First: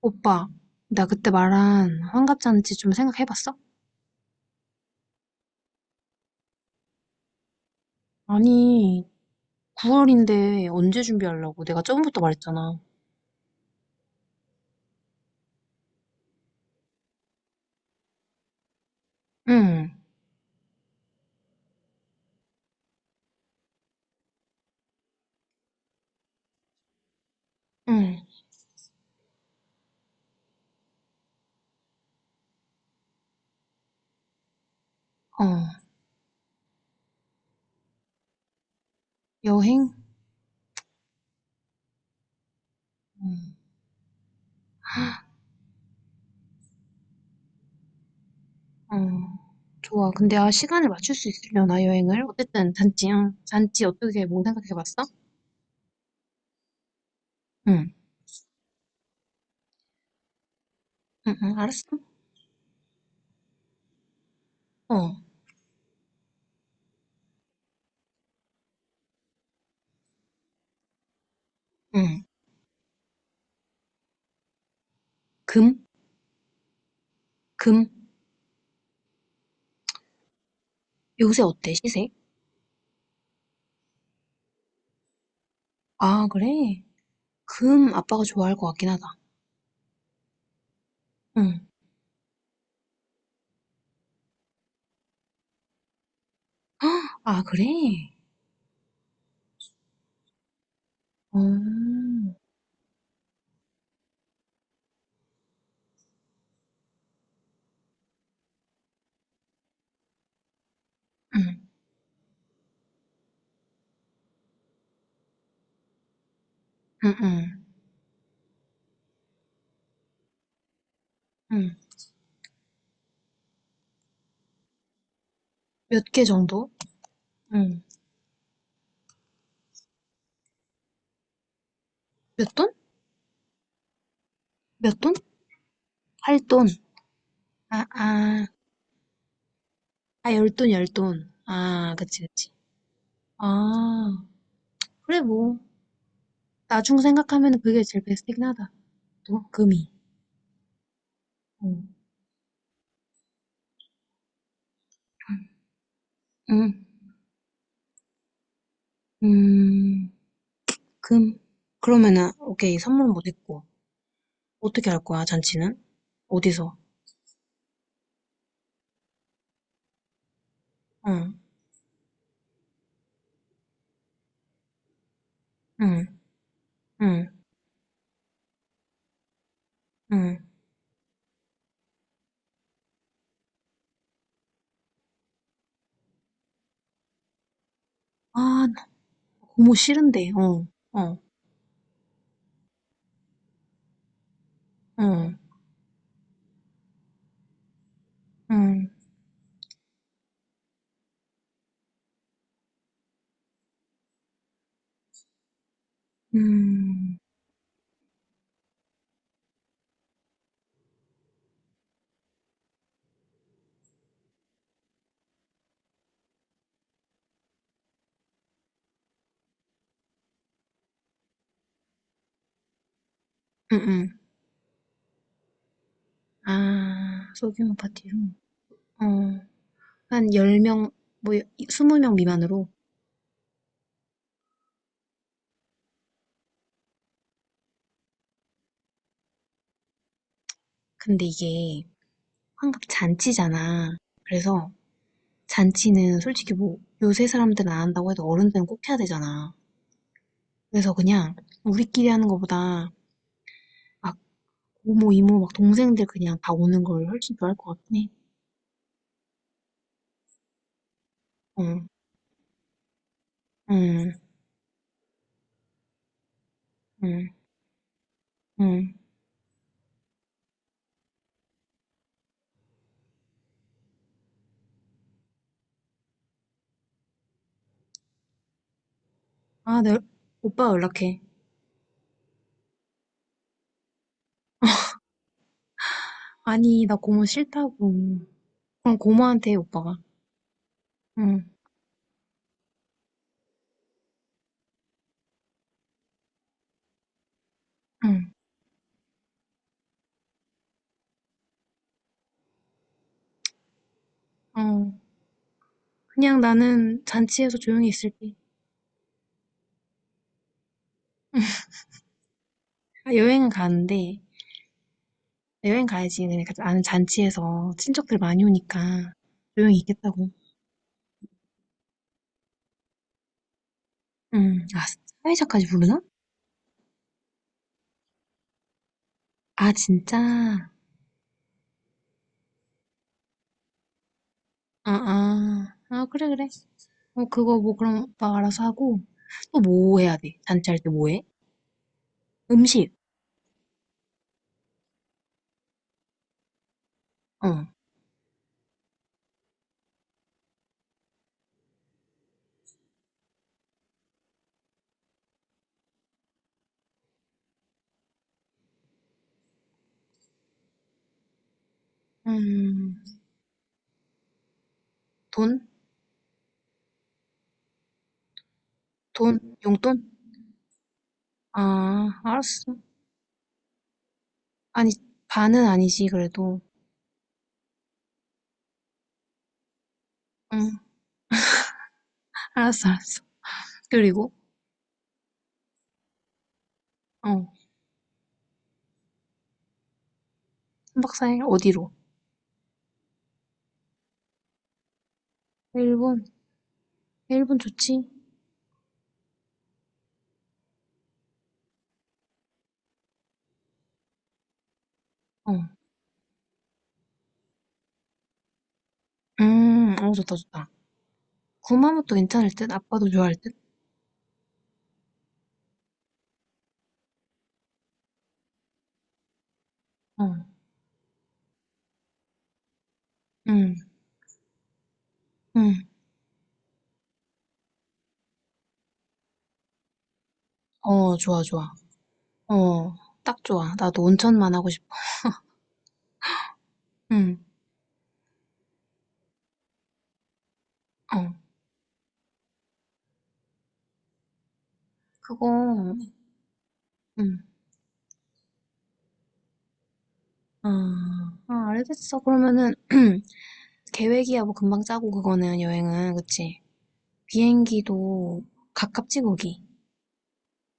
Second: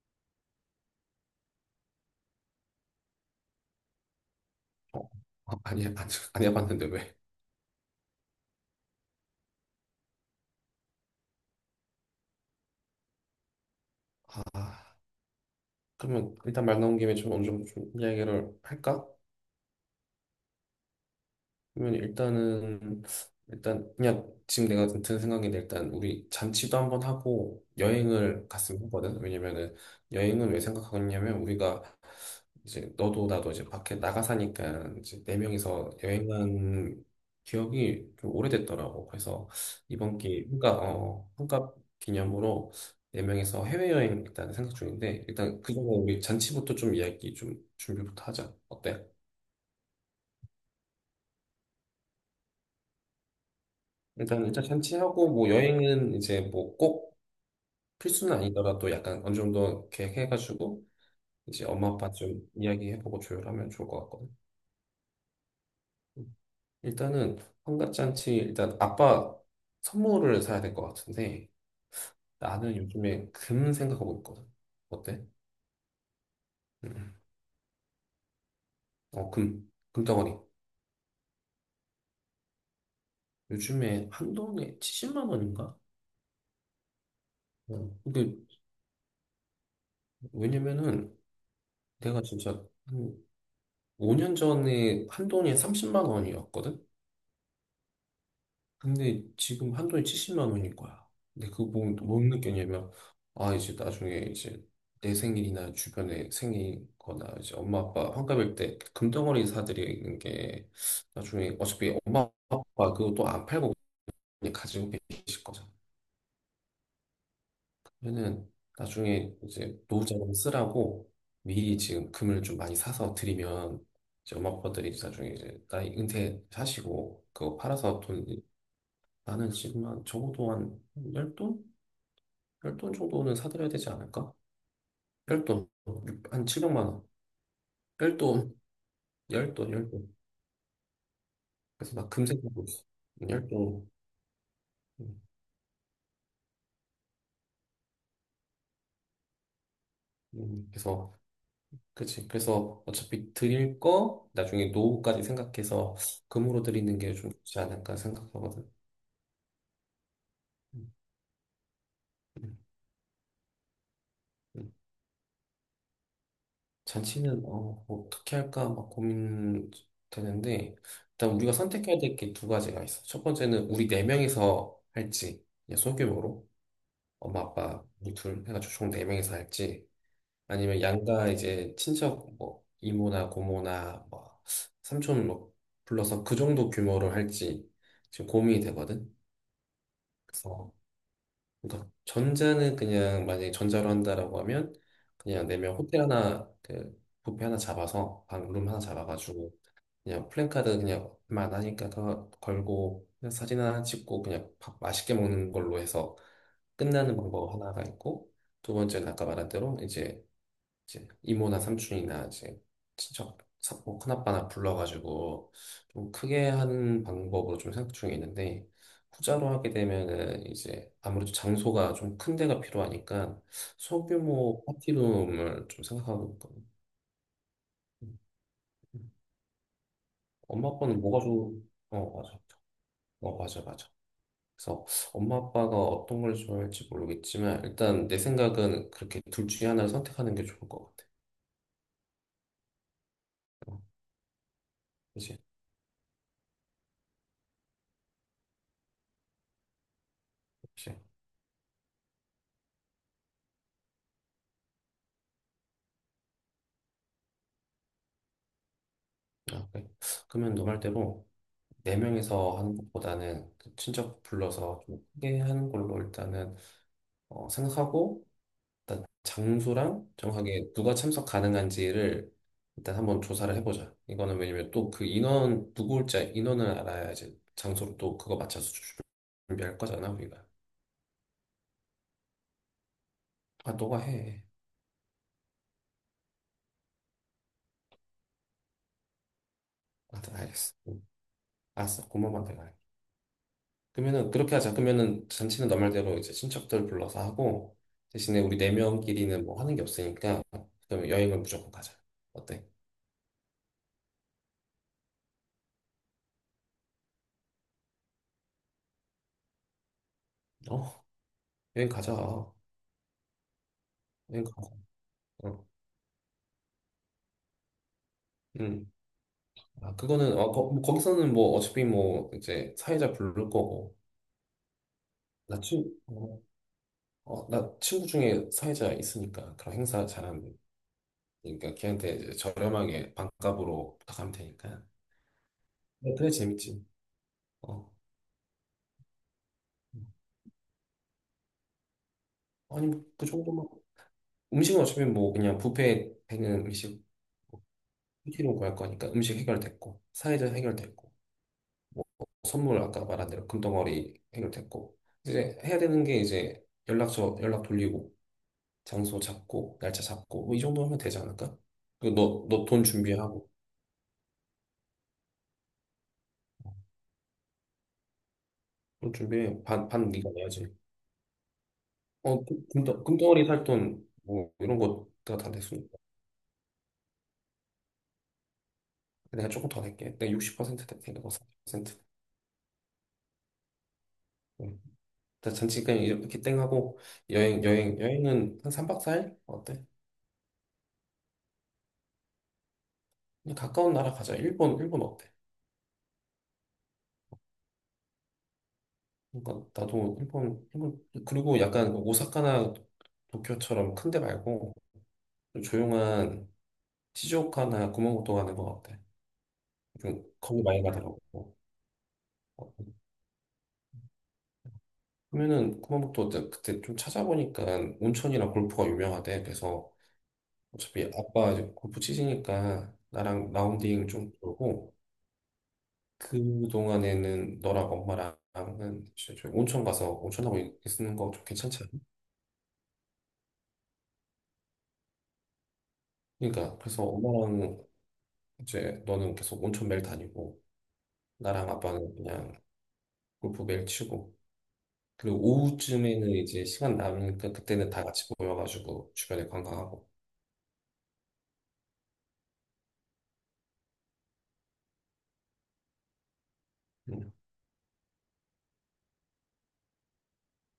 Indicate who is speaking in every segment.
Speaker 1: 오빠, 나 그때 말한 환갑잔치 좀 생각해봤어?
Speaker 2: 어, 어, 아니, 안 해봤는데 왜?
Speaker 1: 아니, 9월인데 언제 준비하려고? 내가 처부터 말했잖아.
Speaker 2: 아, 그러면 일단 말 나온 김에 좀 어느 정도 좀 이야기를 할까?
Speaker 1: 응,
Speaker 2: 그러면 일단 그냥 지금 내가 든 생각인데 일단 우리 잔치도 한번 하고
Speaker 1: 응,
Speaker 2: 여행을 갔으면 하거든. 왜냐면은 여행은 왜 생각하냐면 우리가 이제 너도 나도 이제 밖에 나가 사니까 이제 네
Speaker 1: 어,
Speaker 2: 명이서 여행한 기억이 좀 오래됐더라고. 그래서
Speaker 1: 여행?
Speaker 2: 이번 기회 그러니까 어 환갑 기념으로 네
Speaker 1: 응,
Speaker 2: 명이서 해외여행 일단 생각 중인데 일단 그전에 우리 잔치부터 좀 이야기 좀 준비부터 하자.
Speaker 1: 어,
Speaker 2: 어때?
Speaker 1: 좋아. 근데 아, 시간을 맞출 수 있으려나, 여행을? 어쨌든, 잔치, 응. 잔치 어떻게, 뭐
Speaker 2: 일단
Speaker 1: 생각해봤어?
Speaker 2: 잔치하고 뭐 여행은 이제 뭐 꼭
Speaker 1: 응,
Speaker 2: 필수는 아니더라도 약간 어느 정도 계획해가지고
Speaker 1: 응, 응,
Speaker 2: 이제 엄마
Speaker 1: 알았어.
Speaker 2: 아빠 좀 이야기해보고 조율하면 좋을 것 같거든.
Speaker 1: 어,
Speaker 2: 음. 일단은 환갑 잔치 일단 아빠 선물을 사야 될 것 같은데
Speaker 1: 응.
Speaker 2: 나는 요즘에 금 생각하고 있거든. 어때?
Speaker 1: 금?
Speaker 2: 음.
Speaker 1: 금?
Speaker 2: 어, 금, 금덩어리.
Speaker 1: 요새 어때, 시세?
Speaker 2: 요즘에 한 돈에 70만 원인가?
Speaker 1: 아, 그래? 금
Speaker 2: 어.
Speaker 1: 아빠가
Speaker 2: 이게
Speaker 1: 좋아할 것 같긴 하다.
Speaker 2: 왜냐면은
Speaker 1: 응.
Speaker 2: 내가 진짜 한 5년 전에 한 돈이 30만 원이었거든.
Speaker 1: 아, 그래?
Speaker 2: 근데 지금 한돈이 70만 원인 거야.
Speaker 1: 어,
Speaker 2: 근데 그거 보면 또못
Speaker 1: 응,
Speaker 2: 느꼈냐면, 아, 이제 나중에 이제 내 생일이나 주변에 생일 거나 이제 엄마 아빠 환갑일 때 금덩어리 사드리는 게 나중에 어차피 엄마 아빠 그거 또 안 팔고 그냥 가지고 계실 거잖아.
Speaker 1: 응, 응.
Speaker 2: 그러면은 나중에 이제 노후자금 쓰라고 미리
Speaker 1: 응.
Speaker 2: 지금 금을 좀 많이 사서 드리면 이제 엄마 아빠들이 나중에 이제 나이
Speaker 1: 몇 개 정도?
Speaker 2: 은퇴하시고 그거
Speaker 1: 응.
Speaker 2: 팔아서 돈 나는 지금 한 적어도 한 10돈?
Speaker 1: 몇 돈?
Speaker 2: 별돈 정도는 사드려야 되지 않을까?
Speaker 1: 몇 돈?
Speaker 2: 별돈 한
Speaker 1: 8돈.
Speaker 2: 700만 원.
Speaker 1: 아, 아.
Speaker 2: 별돈, 열돈, 열돈.
Speaker 1: 아, 열돈열돈. 아,
Speaker 2: 그래서 막
Speaker 1: 그치,
Speaker 2: 금세
Speaker 1: 그치.
Speaker 2: 보고 있어. 열돈.
Speaker 1: 아, 그래,
Speaker 2: 음,
Speaker 1: 뭐. 나중 생각하면 그게 제일 베스트긴 하다. 또, 금이.
Speaker 2: 그래서
Speaker 1: 응.
Speaker 2: 그치. 그래서 어차피 드릴 거 나중에 노후까지 생각해서 금으로
Speaker 1: 음,
Speaker 2: 드리는 게 좀 좋지 않을까 생각하거든.
Speaker 1: 음,
Speaker 2: 음,
Speaker 1: 금. 그러면은,
Speaker 2: 음,
Speaker 1: 오케이, 선물은 못 했고.
Speaker 2: 음.
Speaker 1: 어떻게 할 거야, 잔치는? 어디서?
Speaker 2: 잔치는 어떻게 할까 막 고민되는데 일단
Speaker 1: 응,
Speaker 2: 우리가 선택해야 될 게 두 가지가 있어. 첫 번째는 우리 네 명이서 할지 그냥
Speaker 1: 응,
Speaker 2: 소규모로.
Speaker 1: 응,
Speaker 2: 엄마 아빠 우리 둘 해가지고 총 네 명이서 할지
Speaker 1: 응.
Speaker 2: 아니면 양가 이제 친척 뭐 이모나 고모나 뭐 삼촌 뭐 불러서 그 정도 규모로 할지 지금
Speaker 1: 아,
Speaker 2: 고민이
Speaker 1: 나
Speaker 2: 되거든.
Speaker 1: 고모 싫은데, 어,
Speaker 2: 그래서
Speaker 1: 어,
Speaker 2: 그러니까 전자는 그냥 만약에 전자로 한다라고 하면
Speaker 1: 어,
Speaker 2: 그냥 네 명 호텔 하나 그 뷔페 하나 잡아서 방룸 하나
Speaker 1: 응,
Speaker 2: 잡아가지고 그냥 플랜카드 그냥 만 하니까 그거 걸고 그냥 사진 하나 찍고 그냥 밥 맛있게 먹는 걸로 해서 끝나는
Speaker 1: 음,
Speaker 2: 방법 하나가 있고 두 번째는 아까 말한 대로 이제 이모나 삼촌이나 이제 친척 사 뭐 큰아빠나 불러가지고 좀 크게 하는 방법으로 좀 생각 중에 있는데 후자로 하게 되면은 이제 아무래도 장소가 좀 큰 데가 필요하니까
Speaker 1: 응, 응.
Speaker 2: 소규모 파티룸을 좀 생각하고 있거든요.
Speaker 1: 아, 소규모 파티로. 어, 한
Speaker 2: 엄마
Speaker 1: 10명,
Speaker 2: 아빠는 뭐가
Speaker 1: 뭐,
Speaker 2: 좋?
Speaker 1: 20명
Speaker 2: 맞아.
Speaker 1: 미만으로.
Speaker 2: 맞아 맞아. 그래서 엄마 아빠가 어떤 걸 좋아할지 모르겠지만 일단 내 생각은 그렇게 둘 중에 하나를 선택하는 게 좋을 것
Speaker 1: 근데 이게 환갑
Speaker 2: 같아요.
Speaker 1: 잔치잖아. 그래서
Speaker 2: 그치?
Speaker 1: 잔치는 솔직히 뭐, 요새 사람들은 안 한다고 해도 어른들은 꼭 해야 되잖아. 그래서
Speaker 2: 그치?
Speaker 1: 그냥 우리끼리 하는 것보다 막 고모, 이모, 막 동생들 그냥 다 오는 걸 훨씬 좋아할 것 같긴 해.
Speaker 2: 아, 그래. 그러면 너 말대로
Speaker 1: 어, 응,
Speaker 2: 네 명이서 하는 것보다는 그
Speaker 1: 응,
Speaker 2: 친척 불러서 좀 크게 하는 걸로 일단은
Speaker 1: 응.
Speaker 2: 생각하고
Speaker 1: 응.
Speaker 2: 일단 장소랑 정확하게 누가 참석 가능한지를 일단 한번 조사를 해보자. 이거는 왜냐면 또 그 인원 누구 올지 인원을 알아야지 장소를 또 그거 맞춰서 준비할
Speaker 1: 아, 내
Speaker 2: 거잖아 우리가.
Speaker 1: 오빠 연락해.
Speaker 2: 아 너가 해.
Speaker 1: 아니, 나 고모 싫다고. 그럼 고모한테 해, 오빠가.
Speaker 2: 아, 알겠어.
Speaker 1: 응,
Speaker 2: 알았어, 고모만 내가 해. 그러면은 그렇게 하자. 그러면은 잔치는 너 말대로 이제 친척들 불러서 하고
Speaker 1: 응,
Speaker 2: 대신에 우리 네 명끼리는 뭐 하는 게 없으니까 그럼 여행을 무조건 가자. 어때?
Speaker 1: 어. 그냥 나는 잔치에서 조용히 있을게.
Speaker 2: 어, 여행 가자.
Speaker 1: 아, 여행은 가는데,
Speaker 2: 여행 가자. 어.
Speaker 1: 여행 가야지. 그러니까 나는 잔치에서 친척들 많이 오니까
Speaker 2: 음.
Speaker 1: 조용히
Speaker 2: 아,
Speaker 1: 있겠다고.
Speaker 2: 그거는 기서는뭐 어차피 뭐 이제 사회자 부를 거고
Speaker 1: 응, 아,
Speaker 2: 나
Speaker 1: 사회자까지
Speaker 2: 친,
Speaker 1: 부르나?
Speaker 2: 어, 어, 나 친구 중에 사회자 있으니까
Speaker 1: 아,
Speaker 2: 그런 행사
Speaker 1: 진짜?
Speaker 2: 잘하는 그러니까 걔한테 이제 저렴하게 반값으로 부탁하면 되니까.
Speaker 1: 아, 아, 아,
Speaker 2: 네,
Speaker 1: 그래,
Speaker 2: 그래
Speaker 1: 그래.
Speaker 2: 재밌지.
Speaker 1: 어, 그거 뭐
Speaker 2: 어.
Speaker 1: 그럼 오빠가 알아서 하고, 또 뭐
Speaker 2: 음.
Speaker 1: 해야 돼? 잔치할 때 뭐 해?
Speaker 2: 아니
Speaker 1: 음식,
Speaker 2: 뭐그 정도만 음식은 어차피 뭐 그냥 뷔페에 있는 음식
Speaker 1: 어,
Speaker 2: 시키로 구할 거니까 음식 해결됐고 사회적 해결됐고 뭐 선물 아까 말한 대로 금덩어리 해결됐고 이제 해야 되는 게 이제 연락처 연락 돌리고 장소 잡고 날짜 잡고 뭐 이 정도 하면 되지 않을까? 그너너 돈
Speaker 1: 음,
Speaker 2: 준비하고
Speaker 1: 돈?
Speaker 2: 돈
Speaker 1: 돈?
Speaker 2: 준비해 반
Speaker 1: 용돈?
Speaker 2: 반 네가 내야지.
Speaker 1: 아, 알았어.
Speaker 2: 금덩어리 살 돈 뭐 이런
Speaker 1: 아니,
Speaker 2: 거가 다
Speaker 1: 반은
Speaker 2: 냈으니까
Speaker 1: 아니지, 그래도.
Speaker 2: 내가 조금 더 낼게. 내가
Speaker 1: 응,
Speaker 2: 60% 낼게. 센트
Speaker 1: 알았어, 알았어. 그리고,
Speaker 2: 나 잠깐 이렇게 땡 하고
Speaker 1: 어.
Speaker 2: 여행은 한 3박 4일 어때?
Speaker 1: 3박 4일 어디로?
Speaker 2: 그냥 가까운 나라 가자. 일본 어때?
Speaker 1: 일본? 일본 좋지?
Speaker 2: 그러니까 나도 일본 그리고 약간 오사카나 도쿄처럼 큰데 말고
Speaker 1: 어.
Speaker 2: 좀 조용한 시즈오카나 구마모토 가는 거 어때?
Speaker 1: 어,
Speaker 2: 좀
Speaker 1: 좋다,
Speaker 2: 거기
Speaker 1: 좋다.
Speaker 2: 많이 가더라고.
Speaker 1: 구마모토 괜찮을
Speaker 2: 어,
Speaker 1: 듯? 아빠도 좋아할 듯?
Speaker 2: 그러면은 구마모토 어때? 그때 좀 찾아보니까 온천이랑 골프가 유명하대. 그래서
Speaker 1: 어.
Speaker 2: 어차피 아빠 이제 골프 치시니까 나랑
Speaker 1: 음,
Speaker 2: 라운딩 좀 돌고
Speaker 1: 음.
Speaker 2: 그동안에는 너랑 엄마랑은 이제 저희 온천 가서 온천하고
Speaker 1: 어,
Speaker 2: 있는 거
Speaker 1: 좋아,
Speaker 2: 좀
Speaker 1: 좋아.
Speaker 2: 괜찮지 않아?
Speaker 1: 어, 딱 좋아. 나도 온천만 하고 싶어.
Speaker 2: 그러니까 그래서
Speaker 1: 음,
Speaker 2: 엄마랑 이제 너는 계속 온천 매일 다니고
Speaker 1: 어.
Speaker 2: 나랑 아빠는 그냥 골프 매일 치고 그리고
Speaker 1: 그거,
Speaker 2: 오후쯤에는 이제 시간
Speaker 1: 음.
Speaker 2: 남으니까 그때는 다 같이 모여가지고 주변에 관광하고
Speaker 1: 아, 아, 알겠어. 그러면은, 계획이야, 뭐, 금방 짜고, 그거는, 여행은. 그치?
Speaker 2: 음.
Speaker 1: 비행기도 가깝지, 거기.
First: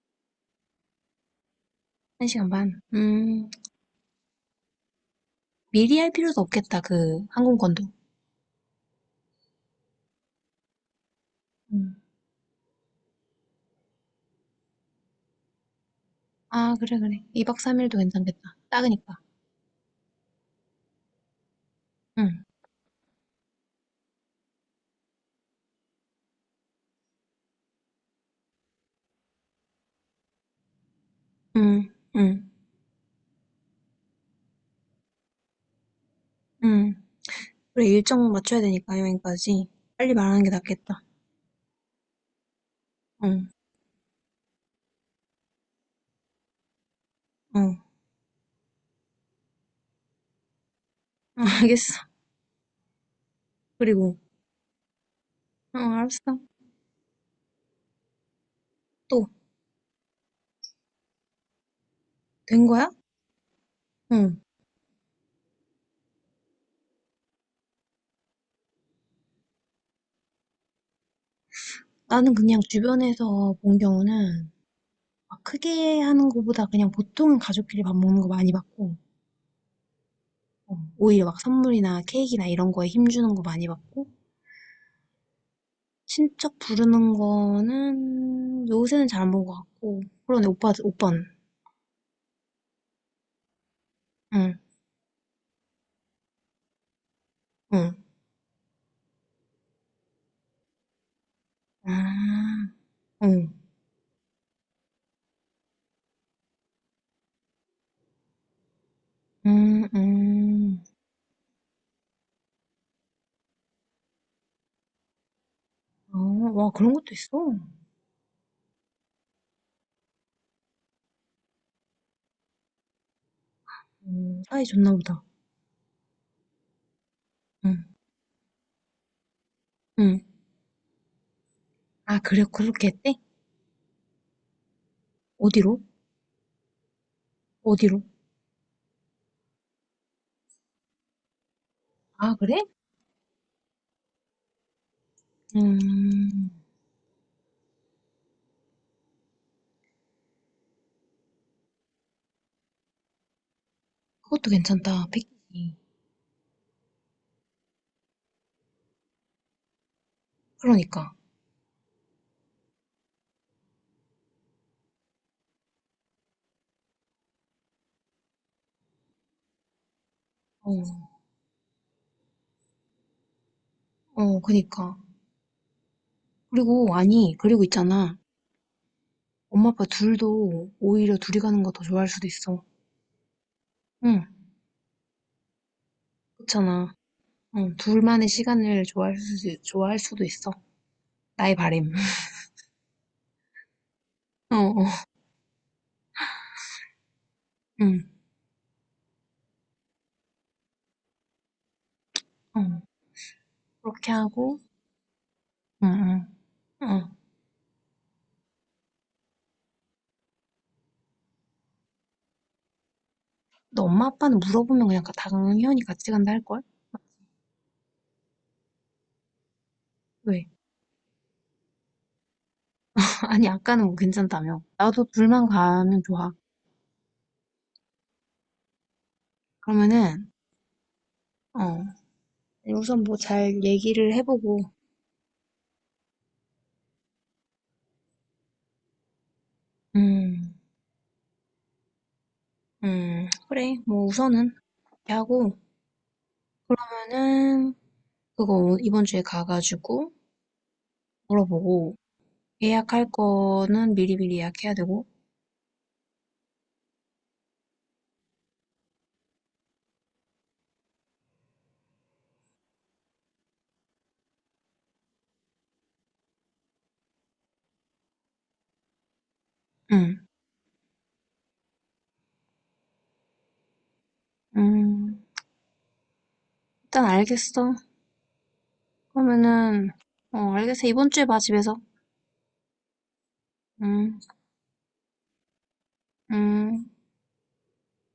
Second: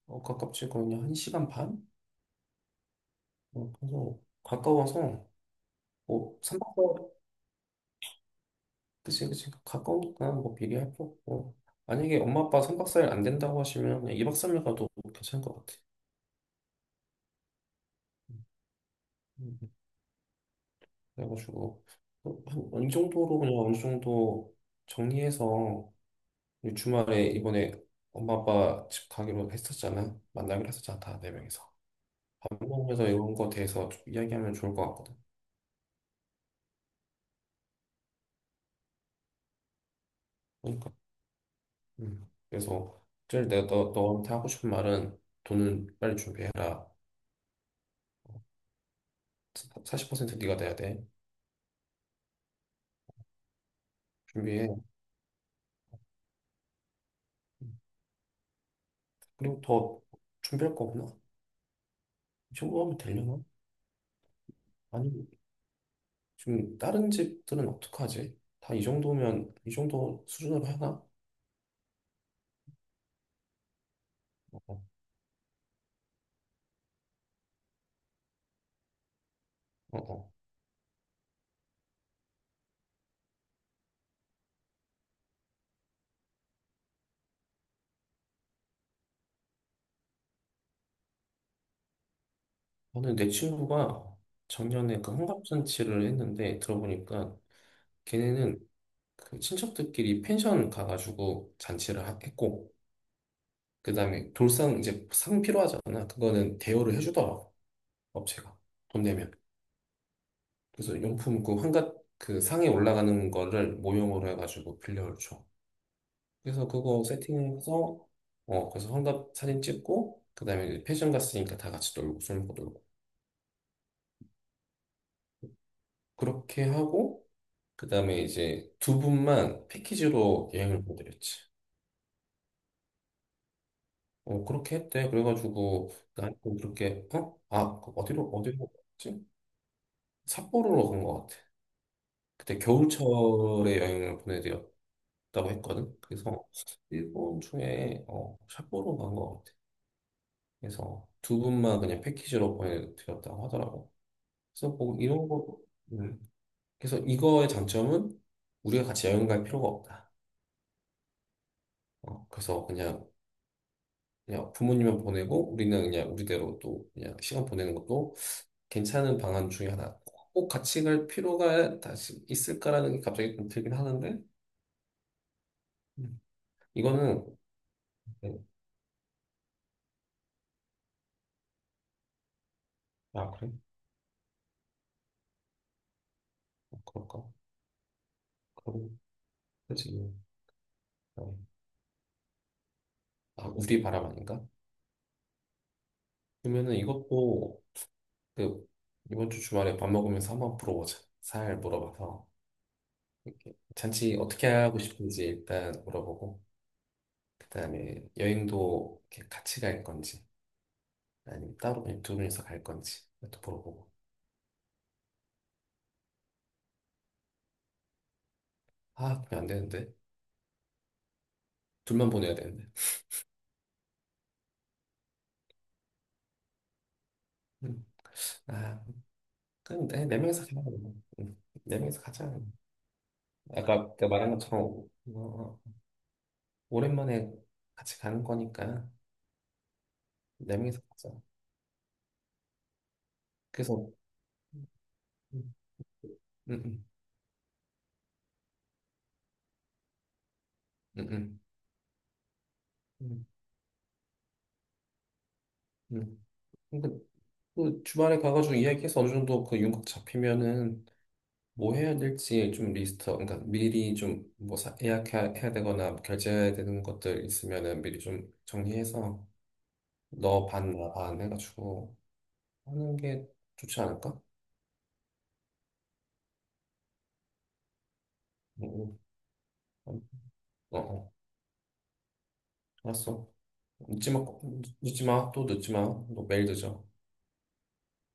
Speaker 2: 어, 가깝지 거의 한 시간 반?
Speaker 1: 한 시간 반.
Speaker 2: 그래서 가까워서
Speaker 1: 미리 할
Speaker 2: 뭐
Speaker 1: 필요도
Speaker 2: 3박
Speaker 1: 없겠다, 그, 항공권도.
Speaker 2: 그치, 그치. 가까우니까 뭐 비교할 거 없고.
Speaker 1: 음.
Speaker 2: 만약에 엄마 아빠 3박 4일 안 된다고 하시면 그냥 2박 3일 가도 괜찮을 것 같아.
Speaker 1: 아, 그래, 그래. 2박 3일도 괜찮겠다.
Speaker 2: 음,
Speaker 1: 딱으니까
Speaker 2: 음, 음. 그래가지고,
Speaker 1: 응,
Speaker 2: 어느 정도로 그냥 어느 정도 정리해서 우리 주말에 이번에 엄마 아빠 집 가기로 했었잖아. 만나기로 했었잖아. 다 네 명이서.
Speaker 1: 응, 응,
Speaker 2: 밥 먹으면서 이런 거 대해서 좀 이야기하면 좋을 것 같거든.
Speaker 1: 응. 그래, 일정 맞춰야 되니까, 여행까지. 빨리 말하는 게
Speaker 2: 그러니까.
Speaker 1: 낫겠다.
Speaker 2: 음. 그래서,
Speaker 1: 응,
Speaker 2: 제일 내가 너, 너한테 하고 싶은 말은 돈은 빨리 준비해라.
Speaker 1: 응.
Speaker 2: 40% 네가 내야 돼.
Speaker 1: 응, 알겠어. 그리고,
Speaker 2: 준비해.
Speaker 1: 응, 알았어. 또,
Speaker 2: 그리고 더 준비할 거 없나? 이
Speaker 1: 된
Speaker 2: 정도
Speaker 1: 거야?
Speaker 2: 하면 되려나?
Speaker 1: 응.
Speaker 2: 아니, 지금 다른 집들은 어떡하지? 다 이 정도면, 이 정도 수준으로 하나?
Speaker 1: 나는 그냥 주변에서 본 경우는
Speaker 2: 어,
Speaker 1: 막 크게 하는 거보다 그냥 보통은 가족끼리 밥 먹는 거 많이 받고,
Speaker 2: 어, 어.
Speaker 1: 어, 오히려 막 선물이나 케이크나 이런 거에 힘주는 거 많이 받고, 친척 부르는 거는 요새는 잘 안 본 것 같고, 그러네, 오빠, 오빠는.
Speaker 2: 저는 내 친구가
Speaker 1: 응.
Speaker 2: 작년에 그 환갑잔치를 했는데 들어보니까
Speaker 1: 응.
Speaker 2: 걔네는 그 친척들끼리 펜션 가가지고 잔치를
Speaker 1: 아,
Speaker 2: 했고,
Speaker 1: 응.
Speaker 2: 그 다음에 돌상 이제 상 필요하잖아. 그거는 대여를 해주더라고, 업체가. 돈 내면.
Speaker 1: 음, 음.
Speaker 2: 그래서 용품 그 환갑 그 상에 올라가는 거를 모형으로 해가지고 빌려줘.
Speaker 1: 어,
Speaker 2: 그래서
Speaker 1: 와, 그런
Speaker 2: 그거
Speaker 1: 것도 있어.
Speaker 2: 세팅해서 어 거기서 환갑 사진 찍고 그다음에 이제 패션 갔으니까 다 같이 놀고 술 먹고 놀고
Speaker 1: 사이 좋나 보다.
Speaker 2: 그렇게 하고
Speaker 1: 응,
Speaker 2: 그다음에 이제 두 분만
Speaker 1: 응.
Speaker 2: 패키지로 여행을 보내드렸지.
Speaker 1: 아, 그래, 그렇게 했대?
Speaker 2: 어 그렇게 했대.
Speaker 1: 어디로?
Speaker 2: 그래가지고 나는 그렇게 어아
Speaker 1: 어디로?
Speaker 2: 어디로 어디로 갔지? 삿포로로 간 것 같아.
Speaker 1: 아,
Speaker 2: 그때
Speaker 1: 그래?
Speaker 2: 겨울철에 여행을 보내드렸다고 했거든. 그래서
Speaker 1: 음,
Speaker 2: 일본 중에 어 삿포로 간 것 같아. 그래서 두 분만 그냥 패키지로 보내드렸다고 하더라고.
Speaker 1: 그것도
Speaker 2: 그래서 뭐
Speaker 1: 괜찮다.
Speaker 2: 이런 거,
Speaker 1: 패키지.
Speaker 2: 음. 그래서 이거의 장점은 우리가 같이 여행 갈 필요가 없다.
Speaker 1: 그러니까.
Speaker 2: 어, 그래서 그냥, 그냥 부모님만 보내고 우리는 그냥 우리대로 또 그냥 시간 보내는 것도 괜찮은 방안 중에 하나. 꼭 같이 갈
Speaker 1: 어,
Speaker 2: 필요가 다시 있을까라는 게 갑자기 좀 들긴 하는데,
Speaker 1: 어, 그니까.
Speaker 2: 음.
Speaker 1: 그리고,
Speaker 2: 이거는,
Speaker 1: 아니, 그리고 있잖아.
Speaker 2: 네.
Speaker 1: 엄마, 아빠 둘도 오히려 둘이 가는 거 더 좋아할 수도 있어.
Speaker 2: 아, 그래?
Speaker 1: 응,
Speaker 2: 어,
Speaker 1: 그렇잖아.
Speaker 2: 그럴까?
Speaker 1: 응, 둘만의 시간을
Speaker 2: 그럼,
Speaker 1: 좋아할 수,
Speaker 2: 그지.
Speaker 1: 좋아할 수도 있어.
Speaker 2: 어.
Speaker 1: 나의 바램.
Speaker 2: 아, 우리 바람 아닌가?
Speaker 1: 어, 어,
Speaker 2: 그러면은 이것도
Speaker 1: 응,
Speaker 2: 그, 이번 주 주말에 밥 먹으면서 한번 물어보자. 살 물어봐서.
Speaker 1: 어.
Speaker 2: 이렇게
Speaker 1: 그렇게
Speaker 2: 잔치 어떻게
Speaker 1: 하고,
Speaker 2: 하고 싶은지 일단
Speaker 1: 응,
Speaker 2: 물어보고,
Speaker 1: 응, 응.
Speaker 2: 그다음에 여행도 이렇게 같이 갈 건지, 아니면 따로 그냥 두 명이서 갈 건지, 또
Speaker 1: 너
Speaker 2: 물어보고.
Speaker 1: 엄마 아빠는 물어보면 그냥 당연히 같이 간다 할걸?
Speaker 2: 아, 그냥 안 되는데.
Speaker 1: 왜?
Speaker 2: 둘만 보내야 되는데.
Speaker 1: 아니, 아까는 뭐 괜찮다며. 나도 둘만 가면 좋아.
Speaker 2: 음. 아, 그럼 네, 네
Speaker 1: 그러면은,
Speaker 2: 명이서 가자. 그
Speaker 1: 어,
Speaker 2: 네 명이서 가자.
Speaker 1: 우선 뭐 잘
Speaker 2: 아까 내가
Speaker 1: 얘기를
Speaker 2: 말한
Speaker 1: 해보고,
Speaker 2: 것처럼, 어, 오랜만에 같이 가는 거니까,
Speaker 1: 음,
Speaker 2: 네 명이서 가자.
Speaker 1: 그래.
Speaker 2: 그래서,
Speaker 1: 뭐 우선은, 이렇게
Speaker 2: 음,
Speaker 1: 하고,
Speaker 2: 음, 음,
Speaker 1: 그러면은, 그거 이번 주에 가가지고
Speaker 2: 음,
Speaker 1: 물어보고, 예약할
Speaker 2: 음,
Speaker 1: 거는 미리미리 예약해야 되고,
Speaker 2: 음. 음. 그, 그, 주말에 가가지고 이야기해서 어느 정도 그 윤곽 잡히면은 뭐 해야 될지 좀 리스트, 그러니까 미리 좀 뭐 예약해야 해야 되거나 뭐 결제해야 되는 것들 있으면은 미리 좀 정리해서
Speaker 1: 응,
Speaker 2: 너 반, 나반 해가지고 하는 게 좋지 않을까?
Speaker 1: 음, 일단 알겠어.
Speaker 2: 응,
Speaker 1: 그러면은,
Speaker 2: 응.
Speaker 1: 어,
Speaker 2: 어,
Speaker 1: 알겠어. 이번
Speaker 2: 어,
Speaker 1: 주에 봐, 집에서.
Speaker 2: 알았어. 늦지
Speaker 1: 응,
Speaker 2: 마, 늦지 마, 또 늦지 마. 너 매일
Speaker 1: 응.
Speaker 2: 늦어.